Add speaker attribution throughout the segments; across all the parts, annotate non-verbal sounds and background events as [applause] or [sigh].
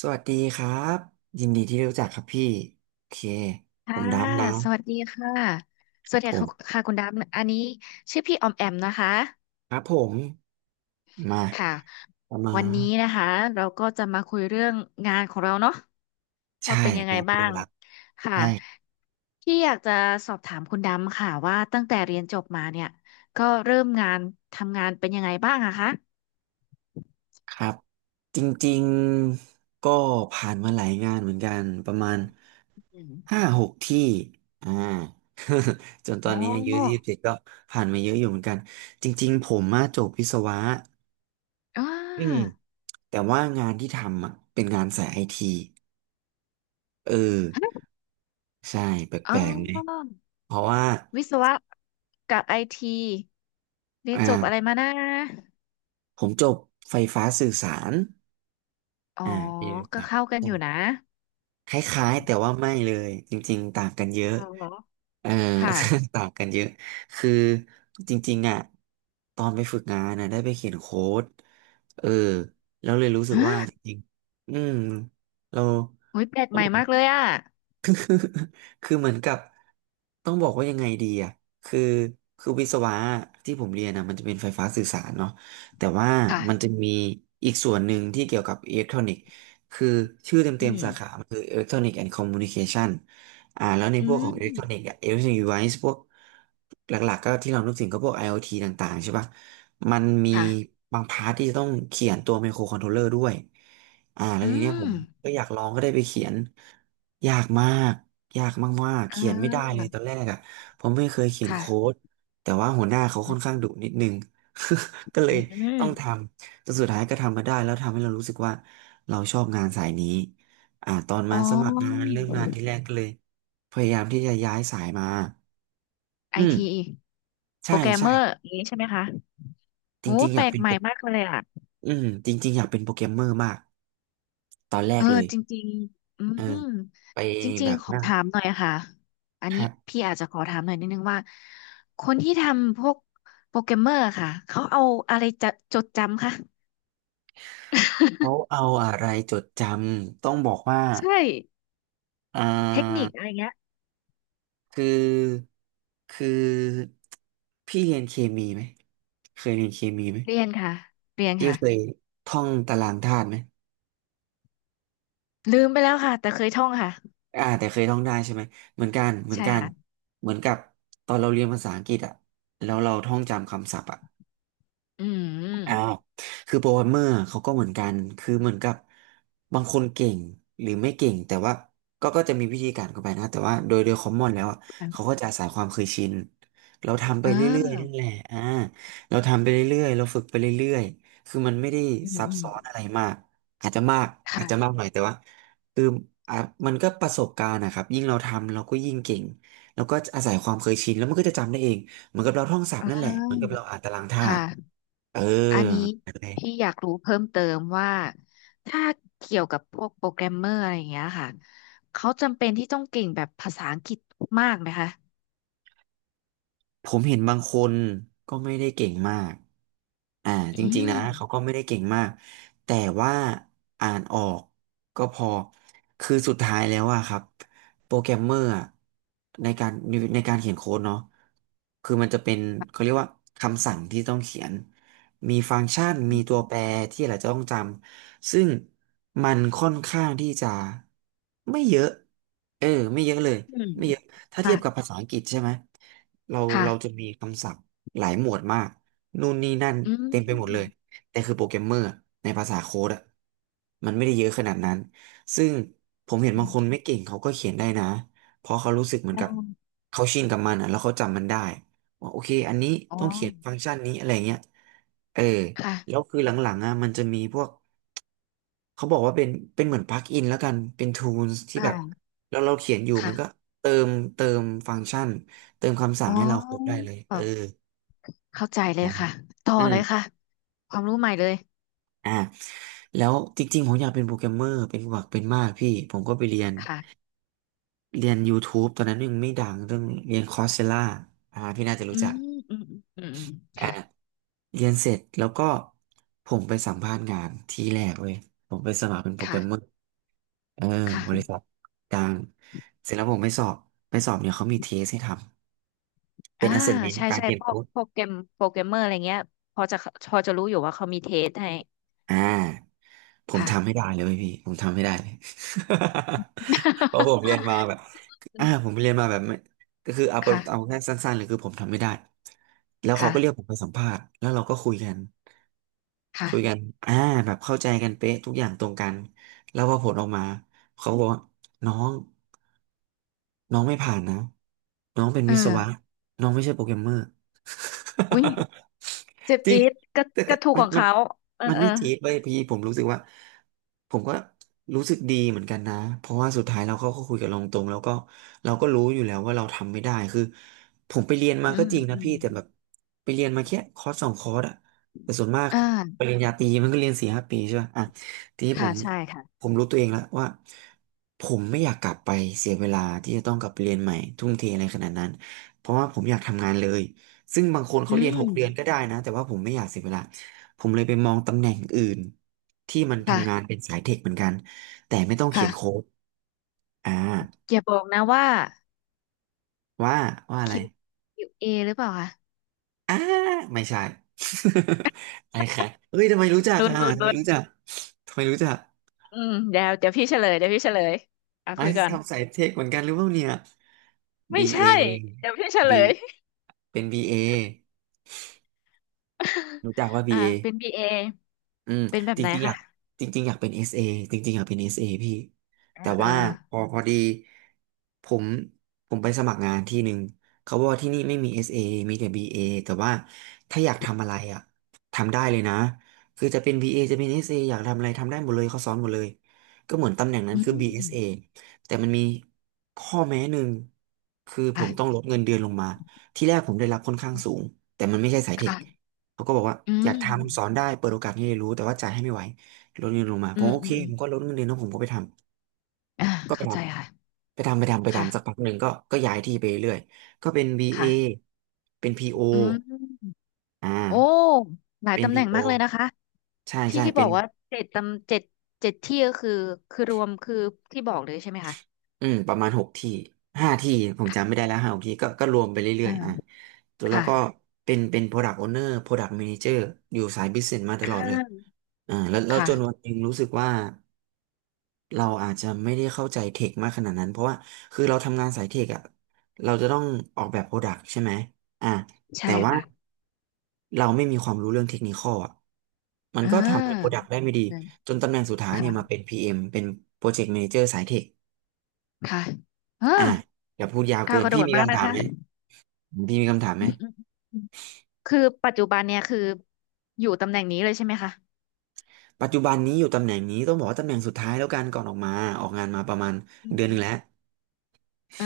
Speaker 1: สวัสดีครับยินดีที่รู้จักครับพี่โอเคผ
Speaker 2: ค่ะ
Speaker 1: มดำนะ
Speaker 2: สวัสดีค่ะ
Speaker 1: ค
Speaker 2: ส
Speaker 1: รั
Speaker 2: วัส
Speaker 1: บ
Speaker 2: ดี
Speaker 1: ผ
Speaker 2: ค่ะ
Speaker 1: ม
Speaker 2: ค่ะคุณดำอันนี้ชื่อพี่ออมแอมนะคะ
Speaker 1: ครับผมมา
Speaker 2: ค่ะ
Speaker 1: ปรามา
Speaker 2: วัน
Speaker 1: ณ
Speaker 2: นี้นะคะเราก็จะมาคุยเรื่องงานของเราเนาะ
Speaker 1: ใช่
Speaker 2: ว่าเป็นยังไง
Speaker 1: งาน
Speaker 2: บ้า
Speaker 1: เดียว
Speaker 2: ง
Speaker 1: รัก
Speaker 2: ค่ะ
Speaker 1: ใช่
Speaker 2: พี่อยากจะสอบถามคุณดำค่ะว่าตั้งแต่เรียนจบมาเนี่ยก็เริ่มงานทำงานเป็นยังไงบ้างอะคะ
Speaker 1: ครับจริงๆก็ผ่านมาหลายงานเหมือนกันประมาณ
Speaker 2: อื
Speaker 1: ห้า
Speaker 2: ม
Speaker 1: หกที่อ่า [laughs] จนตอ
Speaker 2: อ๋อ
Speaker 1: นนี้อายุ27ก็ผ่านมาเยอะอยู่เหมือนกันจริงๆผมมาจบวิศวะ
Speaker 2: อ่า
Speaker 1: อืมแต่ว่างานที่ทำอ่ะเป็นงานสายไอทีเออใช่แป
Speaker 2: อ๋
Speaker 1: ลกๆไหม
Speaker 2: อ
Speaker 1: เพราะว่า
Speaker 2: วิศวะกับไอทีเรีย
Speaker 1: อ่
Speaker 2: นจบอะไร
Speaker 1: า
Speaker 2: มานะ
Speaker 1: ผมจบไฟฟ้าสื่อสาร
Speaker 2: อ๋อ
Speaker 1: อ่าปีรู้
Speaker 2: ก็
Speaker 1: จัก
Speaker 2: เข้ากัน
Speaker 1: ตอ
Speaker 2: อ
Speaker 1: ง
Speaker 2: ยู่นะ
Speaker 1: คล้ายๆแต่ว่าไม่เลยจริงๆต่างกันเย
Speaker 2: อ๋อ
Speaker 1: อะ
Speaker 2: เหรอ
Speaker 1: เออ
Speaker 2: ค่ะ
Speaker 1: [laughs] ต่างกันเยอะคือจริงๆอ่ะตอนไปฝึกงานนะได้ไปเขียนโค้ดเออแล้วเลยรู้สึก
Speaker 2: ฮะ
Speaker 1: ว่าจริงๆอืมเรา
Speaker 2: โอ้ยแปลกใหม่มากเลยอ่ะ
Speaker 1: [laughs] คือเหมือนกับต้องบอกว่ายังไงดีอ่ะคือคือวิศวะที่ผมเรียนอ่ะมันจะเป็นไฟฟ้าสื่อสารเนาะแต่ว่ามันจะ
Speaker 2: ค่ะ
Speaker 1: มีอีกส่วนหนึ่งที่เกี่ยวกับอิเล็กทรอนิกส์คือชื่อ
Speaker 2: อื
Speaker 1: เต็มๆสาขา
Speaker 2: ม
Speaker 1: มันคืออิเล็กทรอนิกส์แอนด์คอมมูนิเคชันอ่าแล้วใน
Speaker 2: อื
Speaker 1: พวกข
Speaker 2: ม
Speaker 1: องอิเล็กทรอนิกส์อ่ะอิเล็กทรอนิกส์ดีไวซ์พวกหลักๆก็ที่เรานึกถึงก็พวก IoT ต่างๆใช่ป่ะมันมี
Speaker 2: ค่ะ
Speaker 1: บางพาร์ทที่จะต้องเขียนตัวไมโครคอนโทรลเลอร์ด้วยอ่าแล้ว
Speaker 2: อื
Speaker 1: ทีเนี้ยผ
Speaker 2: ม
Speaker 1: มก็อยากลองก็ได้ไปเขียน ยากมากยากมากๆ
Speaker 2: อ่
Speaker 1: เขียนไม่ได้เลย
Speaker 2: า
Speaker 1: ตอนแรกอ่ะผมไม่เคยเขียนโค้
Speaker 2: ค่ะ
Speaker 1: ดแต่ว่าหัวหน้าเขา
Speaker 2: อื
Speaker 1: ค่อน
Speaker 2: ม
Speaker 1: ข้างดุนิดนึง [laughs] ก็เล
Speaker 2: อ
Speaker 1: ยต้องท
Speaker 2: ม
Speaker 1: ำจนสุดท้ายก็ทำมาได้แล้วทำให้เรารู้สึกว่าเราชอบงานสายนี้อ่าตอน
Speaker 2: อ๋อ
Speaker 1: มาสมัครงานเริ่มงานที่แรกก็เลยพยายามที่จะย้ายสายมา
Speaker 2: ไอ
Speaker 1: อืม
Speaker 2: ที โป
Speaker 1: ใช่
Speaker 2: รแกรมเม
Speaker 1: ใช่
Speaker 2: อร์อย่างนี้ใช่ไหมคะ
Speaker 1: จ
Speaker 2: โอ้
Speaker 1: ริงๆอ
Speaker 2: แป
Speaker 1: ยา
Speaker 2: ล
Speaker 1: ก
Speaker 2: ก
Speaker 1: เป็น
Speaker 2: ให
Speaker 1: โป
Speaker 2: ม่
Speaker 1: ร
Speaker 2: มากเลยอ่ะ
Speaker 1: อืมจริงๆอยากเป็นโปรแกรมเมอร์มากตอนแร
Speaker 2: เอ
Speaker 1: ก
Speaker 2: อ
Speaker 1: เลย
Speaker 2: จริงๆอืม
Speaker 1: เออไป
Speaker 2: จริ
Speaker 1: แบ
Speaker 2: ง
Speaker 1: บ
Speaker 2: ๆขอ
Speaker 1: นั่ง
Speaker 2: ถาม
Speaker 1: ค
Speaker 2: หน่อยค่ะอันนี้
Speaker 1: รับ
Speaker 2: พี่อาจจะขอถามหน่อยนิดนึงว่าคนที่ทำพวกโปรแกรมเมอร์ค่ะเขาเอาอะไรจะจดจำคะ
Speaker 1: เขา
Speaker 2: [laughs]
Speaker 1: เอาอะไรจดจำต้องบอกว่า
Speaker 2: ใช่
Speaker 1: อ่
Speaker 2: เทคนิ
Speaker 1: า
Speaker 2: คอะไรเงี้ย
Speaker 1: คือคือพี่เรียนเคมีไหมเคยเรียนเคมีไหม
Speaker 2: เรียนค่ะเรียน
Speaker 1: พี่
Speaker 2: ค่ะ
Speaker 1: เคยท่องตารางธาตุไหม
Speaker 2: ลืมไปแล้วค่ะแต่เคยท่องค่ะ
Speaker 1: อ่าแต่เคยท่องได้ใช่ไหมเหมือนกันเหมือน
Speaker 2: ใช่
Speaker 1: กัน
Speaker 2: ค่ะ
Speaker 1: เหมือนกับตอนเราเรียนภาษาอังกฤษอะแล้วเราท่องจำคำศัพท์อะ
Speaker 2: อื
Speaker 1: อ้า
Speaker 2: ม
Speaker 1: วคือโปรแกรมเมอร์เขาก็เหมือนกัน คือเหมือนกับบางคนเก่งหรือไม่เก่งแต่ว่าก็จะมีวิธีการเข้าไปนะแต่ว่าโดยคอมมอนแล้วอะเขา
Speaker 2: ค่ะ
Speaker 1: ก็จะอาศัยความเคยชินเราทำไป
Speaker 2: เอ
Speaker 1: เรื่อยๆนั่นแห
Speaker 2: อ
Speaker 1: ละอ่าเราทำไปเรื่อยๆเราฝึกไปเรื่อยๆคือมันไม่ได้
Speaker 2: อืม
Speaker 1: ซับ
Speaker 2: อืม
Speaker 1: ซ้อนอะไรมากอาจจะมากอาจจะมา
Speaker 2: ค่ะ
Speaker 1: กหน่อยแต่ว่าคืออ่ะมันก็ประสบการณ์นะครับยิ่งเราทำเราก็ยิ่งเก่งแล้วก็อาศัยความเคยชินแล้วมันก็จะจำได้เองเหมือนกับเราท่องศัพ
Speaker 2: อ่
Speaker 1: ท์นั่นแหละเหมือนกับ
Speaker 2: า
Speaker 1: เราอ่านตารางธาตุ
Speaker 2: ค่ะ
Speaker 1: เออ
Speaker 2: อันนี้
Speaker 1: อะไร [laughs]
Speaker 2: พี่อยากรู้เพิ่มเติมว่าถ้าเกี่ยวกับพวกโปรแกรมเมอร์อะไรอย่างเงี้ยค่ะเขาจำเป็นที่ต้องเก่งแบบภาษาอังกฤษมากไหมคะ
Speaker 1: ผมเห็นบางคนก็ไม่ได้เก่งมากอ่า
Speaker 2: อื
Speaker 1: จริงๆนะ
Speaker 2: ม
Speaker 1: เขาก็ไม่ได้เก่งมาก แต่ว่าอ่านออกก็พอ คือสุดท้ายแล้วอะครับโปรแกรมเมอร์อะในการในการเขียนโค้ดเนาะคือมันจะเป็นเขาเรียกว่าคำสั่งที่ต้องเขียน มีฟังก์ชัน
Speaker 2: อื
Speaker 1: มีตัว
Speaker 2: ม
Speaker 1: แปรที่เราจะต้องจำ ซึ่งมันค่อนข้างที่จะไม่เยอะ เออไม่เยอะเลย
Speaker 2: อืม
Speaker 1: ไม่เยอะถ้าเทีย
Speaker 2: ค่ะ
Speaker 1: บกับภาษาอังกฤษใช่ไหม เรา
Speaker 2: ค่ะ
Speaker 1: เราจะมีคำศัพท์หลายหมวดมากนู่นนี่นั่น
Speaker 2: อื
Speaker 1: เต็มไปหมดเลย
Speaker 2: ม
Speaker 1: แต่คือโปรแกรมเมอร์ในภาษาโค้ดอะมันไม่ได้เยอะขนาดนั้นซึ่งผมเห็น
Speaker 2: อื
Speaker 1: บางคนไม่
Speaker 2: ม
Speaker 1: เก่งเขาก็เขียนได้นะเพราะเขารู้สึกเหมือ
Speaker 2: ได
Speaker 1: นกับ
Speaker 2: ้
Speaker 1: เขาชินกับมันอะแล้วเขาจำมันได้ว่าโอเคอันนี้
Speaker 2: อ๋อ
Speaker 1: ต้องเขียนฟังก์ชันนี้อะไรเงี้ยเออ
Speaker 2: ค่ะ
Speaker 1: แล้วคือหลังๆอ่ะมันจะมีพวก เขาบอกว่าเป็นเหมือนปลั๊กอินแล้วกันเป็น Tools ที่แบบ
Speaker 2: ค่ะ
Speaker 1: แล้วเราเขียนอยู่มั
Speaker 2: ค่ะ
Speaker 1: นก็เติมฟังก์ชันเติมคำสั่
Speaker 2: อ๋
Speaker 1: งให้เราครบได้
Speaker 2: อ
Speaker 1: เลยเออ
Speaker 2: เข้าใจเลย
Speaker 1: นะ
Speaker 2: ค่ะต่อ
Speaker 1: อื
Speaker 2: เล
Speaker 1: ม
Speaker 2: ยค่ะความรู้ใหม่เลย
Speaker 1: อ่าแล้วจริงๆผมอยากเป็นโปรแกรมเมอร์เป็นหวักเป็นมากพี่ผมก็ไปเรียน
Speaker 2: ค่ะ
Speaker 1: เรียน YouTube ตอนนั้นยังไม่ดังเรื่องเรียนคอร์สเซล่าอ่าพี่น่าจะรู้
Speaker 2: อื
Speaker 1: จั
Speaker 2: ม
Speaker 1: ก
Speaker 2: อืมอืมอืมอืมค่ะ
Speaker 1: เรียนเสร็จแล้วก็ผมไปสัมภาษณ์งานที่แรกเว้ยผมไปสมัครเป็นโปรแกรมเมอร์
Speaker 2: ค่ะ
Speaker 1: เออบริ
Speaker 2: ค่ะ
Speaker 1: ษัทกลางเสร็จแล้วผมไม่สอบไม่สอบเนี่ยเขามีเทสให้ทำเป็
Speaker 2: อ่า
Speaker 1: น assessment
Speaker 2: ใช่
Speaker 1: การ
Speaker 2: ใช่
Speaker 1: เขียน
Speaker 2: พว
Speaker 1: โค้
Speaker 2: ก
Speaker 1: ด
Speaker 2: พวกเกมโปรแกรมเมอร์อะไรเงี้ยพอจะพอจะรู้อยู่ว่าเขามีเทสให้
Speaker 1: อ่าผม
Speaker 2: ค่ะ
Speaker 1: ทำให้ได้เลยไหมพี่ผมทำให้ได้เลย [laughs] เพราะผมเรียนมาแบบผม
Speaker 2: [laughs]
Speaker 1: เรียนมาแบบไม่ก็คือเอาเอา
Speaker 2: ค่ะ
Speaker 1: แค่สั้นๆเลยคือผมทำไม่ได้แล้วเขาก็เรียกผม
Speaker 2: ค่ะ
Speaker 1: ไปสัมภาษณ์แล้วเราก็คุยกัน
Speaker 2: ค่ะ
Speaker 1: อ่าแบบเข้าใจกันเป๊ะทุกอย่างตรงกันแล้วพอผลออกมาเขาก็บอกว่าน้องน้องไม่ผ่านนะน้องเป็น
Speaker 2: เออ
Speaker 1: วิศวะน้องไม่ใช่โปรแกรมเมอร์
Speaker 2: อุ้ยเจ็บ
Speaker 1: [laughs] จริง
Speaker 2: จี๊ดก็
Speaker 1: แต่แต่
Speaker 2: ก็ถูก
Speaker 1: มั
Speaker 2: ข
Speaker 1: น
Speaker 2: อง
Speaker 1: มัน
Speaker 2: เขาเออ
Speaker 1: มัน
Speaker 2: เอ
Speaker 1: ไม่
Speaker 2: อ
Speaker 1: จี๊ดเว้ยพี่ผมรู้สึกว่าผมก็รู้สึกดีเหมือนกันนะเพราะว่าสุดท้ายเราก็คุยกับเราตรงแล้วก็เราก็รู้อยู่แล้วว่าเราทำไม่ได้คือผมไปเรียนมา
Speaker 2: อื
Speaker 1: ก็
Speaker 2: ม
Speaker 1: จริงนะ
Speaker 2: อืม
Speaker 1: พี่แต่แบบไปเรียนมาแค่คอร์สสองคอร์สอะแต่ส่วนมาก
Speaker 2: อ่า
Speaker 1: ปริญญาตรีมันก็เรียนสี่ห้าปีใช่ป่ะอ่ะทีนี้ผ
Speaker 2: ค่ะ
Speaker 1: ม
Speaker 2: ใช่ค่ะ
Speaker 1: ผมรู้ตัวเองแล้วว่าผมไม่อยากกลับไปเสียเวลาที่จะต้องกลับไปเรียนใหม่ทุ่มเทอะไรขนาดนั้นเพราะว่าผมอยากทำงานเลยซึ่งบางคน
Speaker 2: อื
Speaker 1: เขาเรียนหก
Speaker 2: ม
Speaker 1: เดือนก็ได้นะแต่ว่าผมไม่อยากเสียเวลา ผมเลยไปมองตำแหน่งอื่นที่มันทำงาน
Speaker 2: ค่ะ
Speaker 1: เป็นสายเทคเหมือนกันแต่ไม่ต้องเขีย
Speaker 2: ค่ะ
Speaker 1: นโค้ดอ่า
Speaker 2: อย่าบอกนะว่า
Speaker 1: ว่าว่าอะ
Speaker 2: Q
Speaker 1: ไร
Speaker 2: เ a หรือเปล่าคะ
Speaker 1: อ่าไม่ใช่ [laughs] อะไรค่ะเฮ้ยทำไมรู้จัก
Speaker 2: รุน
Speaker 1: อ่ะ
Speaker 2: รุน
Speaker 1: ทำไม
Speaker 2: รุน
Speaker 1: รู้จักทำไมรู้จัก
Speaker 2: อืมเดี๋ยวพี่เฉลยเดี๋ยวพี่เฉลยอ่ะ
Speaker 1: ไอ้
Speaker 2: คุย
Speaker 1: ท
Speaker 2: กัน
Speaker 1: ทำสายเทคเหมือนกันหรือเปล่าเนี่ย
Speaker 2: ไม่
Speaker 1: BA
Speaker 2: ใช่เดี๋ยวพี่เฉ
Speaker 1: B
Speaker 2: ลย
Speaker 1: เป็น BA
Speaker 2: [laughs]
Speaker 1: รู้จักว่า
Speaker 2: อ่า
Speaker 1: BA
Speaker 2: เป็นบีเอ
Speaker 1: อืม
Speaker 2: เป็นแบบ
Speaker 1: จ
Speaker 2: ไหน
Speaker 1: ริงๆอ
Speaker 2: คะ
Speaker 1: ยากจริงๆอยากเป็น SA จริงๆอยากเป็นเอสเอพี่
Speaker 2: อ่า
Speaker 1: แต่
Speaker 2: อ่า
Speaker 1: ว่าพอพอดีผมผมไปสมัครงานที่หนึ่งเขาบอกว่าที่นี่ไม่มี SA มีแต่บีเ a แต่ว่าถ้าอยากทำอะไรอ่ะทำได้เลยนะคือจะเป็น BA จะเป็น SA อสเออยากทำอะไรทำได้หมดเลยเขาสอนหมดเลยก็เหมือนตำแหน่งนั้น
Speaker 2: อื
Speaker 1: คือ BSA
Speaker 2: ม
Speaker 1: แต่มันมีข้อแม้หนึ่งคือผมต้องล
Speaker 2: ค่ะ
Speaker 1: ดเงินเดือนลงมาที่แรกผมได้รับค่อนข้างสูงแต่มันไม่ใช่สายเทค
Speaker 2: ค่ะ
Speaker 1: เขาก็บอกว่า
Speaker 2: อื
Speaker 1: อยาก
Speaker 2: ม
Speaker 1: ทำสอนได้เปิดโอกาสให้เรียนรู้แต่ว่าจ่ายให้ไม่ไหวลดเงินลงมา
Speaker 2: อื
Speaker 1: ผม
Speaker 2: ม
Speaker 1: โอ
Speaker 2: อื
Speaker 1: เค
Speaker 2: มอม
Speaker 1: ผมก็ลดเงินเดือนแล้วผมก็ไปทำ
Speaker 2: อ่า
Speaker 1: ก็ไป
Speaker 2: เข้า
Speaker 1: ท
Speaker 2: ใจค่ะ
Speaker 1: ำไปทำไปทำไป
Speaker 2: ค่ะ
Speaker 1: ทำสักพักหนึ่งก็ย้ายที่ไปเรื่อยก็เป็น BA เอ
Speaker 2: ค่ะ
Speaker 1: เป็น PO
Speaker 2: อืม
Speaker 1: อ่า
Speaker 2: โอ้หลาย
Speaker 1: เป็น
Speaker 2: ตำแห
Speaker 1: พี
Speaker 2: น่ง
Speaker 1: โอ
Speaker 2: มากเลยนะคะ
Speaker 1: ใช่
Speaker 2: ที่
Speaker 1: ใช่
Speaker 2: ที่
Speaker 1: เป็
Speaker 2: บอ
Speaker 1: น
Speaker 2: กว่าเจ็ดตำเจ็ดเจ็ดที่ก็คือคือรวมคือที่บอกเลยใช่ไหมคะ
Speaker 1: อืมประมาณหกที่ห้าที่ผมจำไม่
Speaker 2: ค่ะ
Speaker 1: ได้แล้วห้าหกที่ก็รวมไปเรื่อ
Speaker 2: อ่า
Speaker 1: ยๆอ่ะตัวเรา
Speaker 2: ค่ะ
Speaker 1: ก็เป็น Product Owner Product Manager อยู่สาย Business มาต
Speaker 2: อ่
Speaker 1: ลอดเลย
Speaker 2: า
Speaker 1: แล้วจนวัน
Speaker 2: ค่ะ
Speaker 1: หนึ่งรู้สึกว่า เราอาจจะไม่ได้เข้าใจเทคมากขนาดนั้นเพราะว่าคือเราทำงานสายเทคอะเราจะต้องออกแบบโปรดักต์ใช่ไหมอ่ะ
Speaker 2: ใช่
Speaker 1: แต่ว่า
Speaker 2: ค่ะ
Speaker 1: เราไม่มีความรู้เรื่องเทคนิคอลอะมัน
Speaker 2: เอ่
Speaker 1: ก็ทำให้โปรดั
Speaker 2: า
Speaker 1: กต์ได้ไม่ดี
Speaker 2: ค
Speaker 1: จนตำแหน่งสุดท้ายเนี่
Speaker 2: ่ะ
Speaker 1: ยมาเป็น PM เอ็มเป็น Project Manager สายเทค
Speaker 2: ค่ะเออ
Speaker 1: อ่ะอย่าพูดยาวเกิ
Speaker 2: ก้าว
Speaker 1: น
Speaker 2: กระโด
Speaker 1: พี่
Speaker 2: ด
Speaker 1: มี
Speaker 2: มาก
Speaker 1: คำ
Speaker 2: นะ
Speaker 1: ถาม
Speaker 2: คะ
Speaker 1: ไหมพี่มีคำถามไหม
Speaker 2: อืม คือปัจจุบันเนี่ยคืออยู่ตำแหน่งนี้เลยใช่ไหมคะ
Speaker 1: ปัจจุบันนี้อยู่ตำแหน่งนี้ต้องบอกว่าตำแหน่งสุดท้ายแล้วกันก่อนออกมาออกงานมาประมาณ
Speaker 2: อืม
Speaker 1: เดือน
Speaker 2: อื
Speaker 1: ห
Speaker 2: ม
Speaker 1: นึ่งแล้ว
Speaker 2: เออ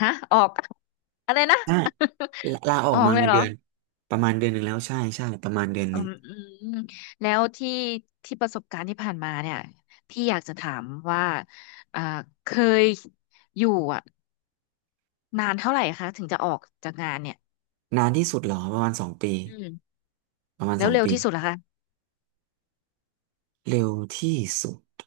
Speaker 2: ฮะออก [laughs] อะไรนะ
Speaker 1: ใช่ลาอ
Speaker 2: [laughs]
Speaker 1: อ
Speaker 2: อ
Speaker 1: ก
Speaker 2: อก
Speaker 1: มา
Speaker 2: เลย
Speaker 1: เงิน
Speaker 2: เหร
Speaker 1: เดื
Speaker 2: อ
Speaker 1: อนประมาณเดือนหนึ่งแล้วใช่ใช่ประมาณเดือนห
Speaker 2: อื
Speaker 1: นึ่ง
Speaker 2: มอืมอืมแล้วที่ประสบการณ์ที่ผ่านมาเนี่ยพี่อยากจะถามว่าอ่าเคยอยู่อ่ะนานเท่าไหร่คะถึงจะออกจากงานเนี่ย
Speaker 1: นานที่สุดเหรอประมาณสองปี
Speaker 2: อืม
Speaker 1: ประมาณ
Speaker 2: แล้
Speaker 1: ส
Speaker 2: ว
Speaker 1: อง
Speaker 2: เร็ว
Speaker 1: ปี
Speaker 2: ที่สุดเหรอคะ
Speaker 1: เร็วที่สุด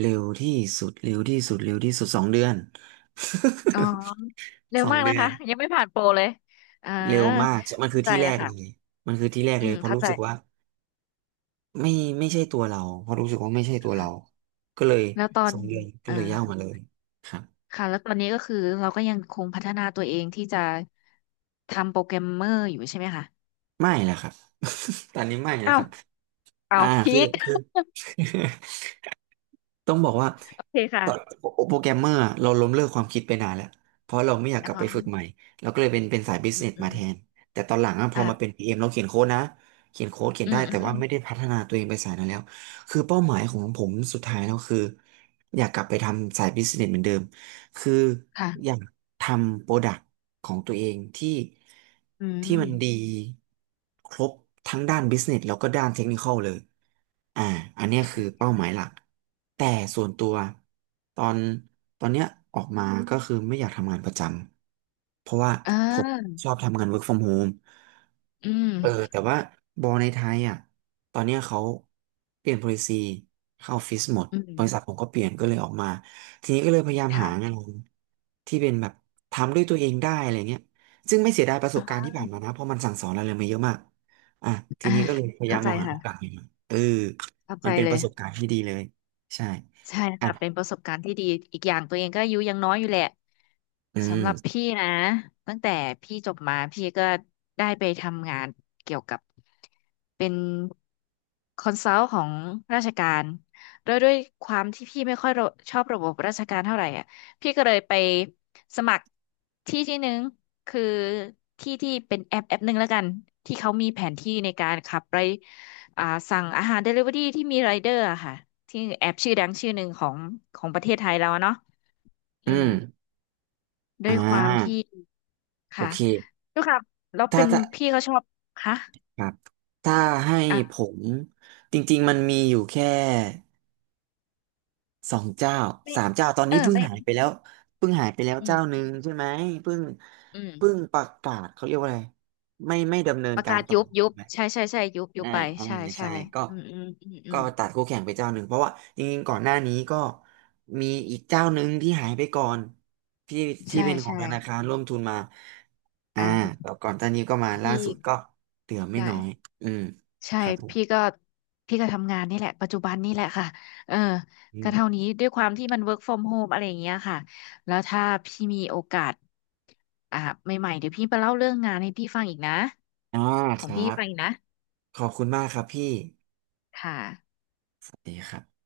Speaker 1: เร็วที่สุดเร็วที่สุดเร็วที่สุดสองเดือน
Speaker 2: อ๋อเร็
Speaker 1: [laughs] ส
Speaker 2: ว
Speaker 1: อง
Speaker 2: มาก
Speaker 1: เดื
Speaker 2: นะ
Speaker 1: อ
Speaker 2: คะ
Speaker 1: น
Speaker 2: ยังไม่ผ่านโปรเลยเออ
Speaker 1: เร็วมากมันคื
Speaker 2: เข้า
Speaker 1: อ
Speaker 2: ใจ
Speaker 1: ที่แร
Speaker 2: แล้ว
Speaker 1: กเลย
Speaker 2: ค่ะ
Speaker 1: มันคือที่แรก
Speaker 2: อื
Speaker 1: เลย
Speaker 2: ม
Speaker 1: เพราะ
Speaker 2: เข้า
Speaker 1: รู้
Speaker 2: ใจ
Speaker 1: สึกว่าไม่ไม่ใช่ตัวเราเพราะรู้สึกว่าไม่ใช่ตัวเรา
Speaker 2: ค่ะ
Speaker 1: ก็เลย
Speaker 2: แล้วตอ
Speaker 1: ส
Speaker 2: น
Speaker 1: องเดือนก็
Speaker 2: เออ
Speaker 1: เลยย่างมาเลยครับ
Speaker 2: ค่ะแล้วตอนนี้ก็คือเราก็ยังคงพัฒนาตัวเองที่จะทำโปรแกรมเมอร์อยู่ใช่ไหมคะ
Speaker 1: ไม่แหละครับ [laughs] ตอนนี้ไม่นะ
Speaker 2: อ้า
Speaker 1: ค
Speaker 2: ว
Speaker 1: รับ
Speaker 2: อ้า
Speaker 1: อ่า
Speaker 2: วพี
Speaker 1: คือ
Speaker 2: ค
Speaker 1: คือ [laughs] ต้องบอกว่า
Speaker 2: โอเค
Speaker 1: ตอน
Speaker 2: ค่ะ
Speaker 1: โปรแกรมเมอร์อะเราล้มเลิกความคิดไปนานแล้วเพราะเราไม่อยากกลับ
Speaker 2: อ๋อ
Speaker 1: ไปฝึกใหม่เราก็เลยเป็นสายบิส
Speaker 2: อื
Speaker 1: เน
Speaker 2: ม
Speaker 1: ส
Speaker 2: อื
Speaker 1: มา
Speaker 2: ม
Speaker 1: แทนแต่ตอนหลังอะพอมาเป็น
Speaker 2: อ่ะ
Speaker 1: PM เอ็มเราเขียนโค้ดนะเขียนโค้ดเขียน
Speaker 2: อื
Speaker 1: ได้
Speaker 2: มอื
Speaker 1: แต่
Speaker 2: ม
Speaker 1: ว่าไม่ได้พัฒนาตัวเองไปสายนั้นแล้วคือเป้าหมายของผมสุดท้ายแล้วคืออยากกลับไปทำสายบิสเนสเหมือนเดิม คืออ
Speaker 2: ค่ะ
Speaker 1: ยากทำโปรดักต์ของตัวเองที่
Speaker 2: อื
Speaker 1: ที่มันดี
Speaker 2: ม
Speaker 1: ครบทั้งด้านบิสเนสแล้วก็ด้านเทคนิคอลเลยอ่าอันเนี้ยคือเป้าหมายหลักแต่ส่วนตัวตอนตอนเนี้ยออกมาก็คือไม่อยากทำงานประจำเพราะว่า
Speaker 2: เ
Speaker 1: ผม
Speaker 2: ออ
Speaker 1: ชอบทำงาน work from home
Speaker 2: อืม
Speaker 1: เออแต่ว่าบอลในไทยอ่ะตอนเนี้ยเขาเปลี่ยน policy เข้าออฟฟิศหมด
Speaker 2: อืม
Speaker 1: บริษัทผมก็เปลี่ยนก็เลยออกมาทีนี้ก็เลยพยายามหางา
Speaker 2: ค่ะ
Speaker 1: นที่เป็นแบบทำด้วยตัวเองได้อะไรเงี้ยซึ่งไม่เสียดายประสบการณ์ที่ผ่านมานะเพราะมันสั่งสอนอะไรมาเยอะมากอ่ะที
Speaker 2: อ่ะ
Speaker 1: นี้ก็เลยพยายา
Speaker 2: เข้า
Speaker 1: มม
Speaker 2: ใจ
Speaker 1: องหาโอกาส
Speaker 2: ค่ะ
Speaker 1: ใหม่ๆเออ
Speaker 2: เข้า
Speaker 1: มั
Speaker 2: ใจ
Speaker 1: นเป็น
Speaker 2: เล
Speaker 1: ป
Speaker 2: ย
Speaker 1: ระสบการณ์ที่ดีเลยใช่
Speaker 2: ใช่
Speaker 1: อ่ะ
Speaker 2: ค่ะเป็นประสบการณ์ที่ดีอีกอย่างตัวเองก็อายุยังน้อยอยู่แหละ
Speaker 1: อื
Speaker 2: สำหรับ
Speaker 1: ม
Speaker 2: พี่นะตั้งแต่พี่จบมาพี่ก็ได้ไปทำงานเกี่ยวกับเป็นคอนซัลท์ของราชการโดยด้วยความที่พี่ไม่ค่อยระชอบระบบราชการเท่าไหร่อ่ะพี่ก็เลยไปสมัครที่หนึ่งคือที่ที่เป็นแอปแอปหนึ่งแล้วกันที่เขามีแผนที่ในการขับไป อ่าสั่งอาหารเดลิเวอรี่ที่มีไรเดอร์อะค่ะที่แอปชื่อดังชื่อหนึ่งของของประเทศไทยเราอะเนาะอื
Speaker 1: อื
Speaker 2: ม
Speaker 1: ม
Speaker 2: ด้
Speaker 1: อ่
Speaker 2: วยความที่
Speaker 1: าโอ
Speaker 2: ค่ะ
Speaker 1: เค
Speaker 2: ด้วยความเรับแล้ว
Speaker 1: ถ้า
Speaker 2: เป็น
Speaker 1: ถ้า
Speaker 2: พี่ก็ชอบค่ะ
Speaker 1: ครับถ้าให้ผ
Speaker 2: อ่ะ
Speaker 1: มจริงๆมันมีอยู่แค่สองเจ้า
Speaker 2: ไม่
Speaker 1: สามเจ้าตอน
Speaker 2: เอ
Speaker 1: นี้
Speaker 2: อ
Speaker 1: เพิ่ง
Speaker 2: ไม่
Speaker 1: หายไปแล้วเพิ่งหายไปแล้ว
Speaker 2: อื
Speaker 1: เจ้าหนึ่
Speaker 2: ม
Speaker 1: งใช่ไหมเพิ่ง
Speaker 2: อืม
Speaker 1: เพิ่งประกาศเขาเรียกว่าอะไรไม่ดำเนิน
Speaker 2: ประ
Speaker 1: การ
Speaker 2: กาศ
Speaker 1: ต่อ
Speaker 2: ยุบยุบใช่ใช่ใช่ยุบยุ
Speaker 1: อ่า
Speaker 2: บไป
Speaker 1: อ่า
Speaker 2: ใช่ใช่
Speaker 1: ใช่ก็
Speaker 2: อืมอืมอืมอื
Speaker 1: ก็
Speaker 2: ม
Speaker 1: ตัดคู่แข่งไปเจ้าหนึ่งเพราะว่าจริงๆก่อนหน้านี้ก็มีอีกเจ้าหนึ่งที่หายไปก่อนที่ที่
Speaker 2: ใช่
Speaker 1: เป็นของ
Speaker 2: ใช่
Speaker 1: ธนาคารร่วมทุนมาอ่า
Speaker 2: อ่ะ
Speaker 1: แล้วก่อนตอนนี้ก็มา
Speaker 2: พ
Speaker 1: ล่า
Speaker 2: ี่
Speaker 1: สุดก็เหลือไม่
Speaker 2: ได้
Speaker 1: น้อยอืม
Speaker 2: ใช่
Speaker 1: ครับผ
Speaker 2: พี่
Speaker 1: ม
Speaker 2: ก็พี่ก็ทำงานนี่แหละปัจจุบันนี่แหละค่ะเออ
Speaker 1: อื
Speaker 2: ก็
Speaker 1: ม
Speaker 2: เท่านี้ด้วยความที่มัน work from home อะไรอย่างเงี้ยค่ะแล้วถ้าพี่มีโอกาสอ่าใหม่ๆเดี๋ยวพี่ไปเล่าเรื่องงานให้พี่ฟังอีกนะ
Speaker 1: อ่า
Speaker 2: ข
Speaker 1: ค
Speaker 2: อง
Speaker 1: รั
Speaker 2: พี่
Speaker 1: บ
Speaker 2: ฟังอีกนะ
Speaker 1: ขอบคุณมากครับพี่
Speaker 2: ค่ะ
Speaker 1: สวัสดีครับ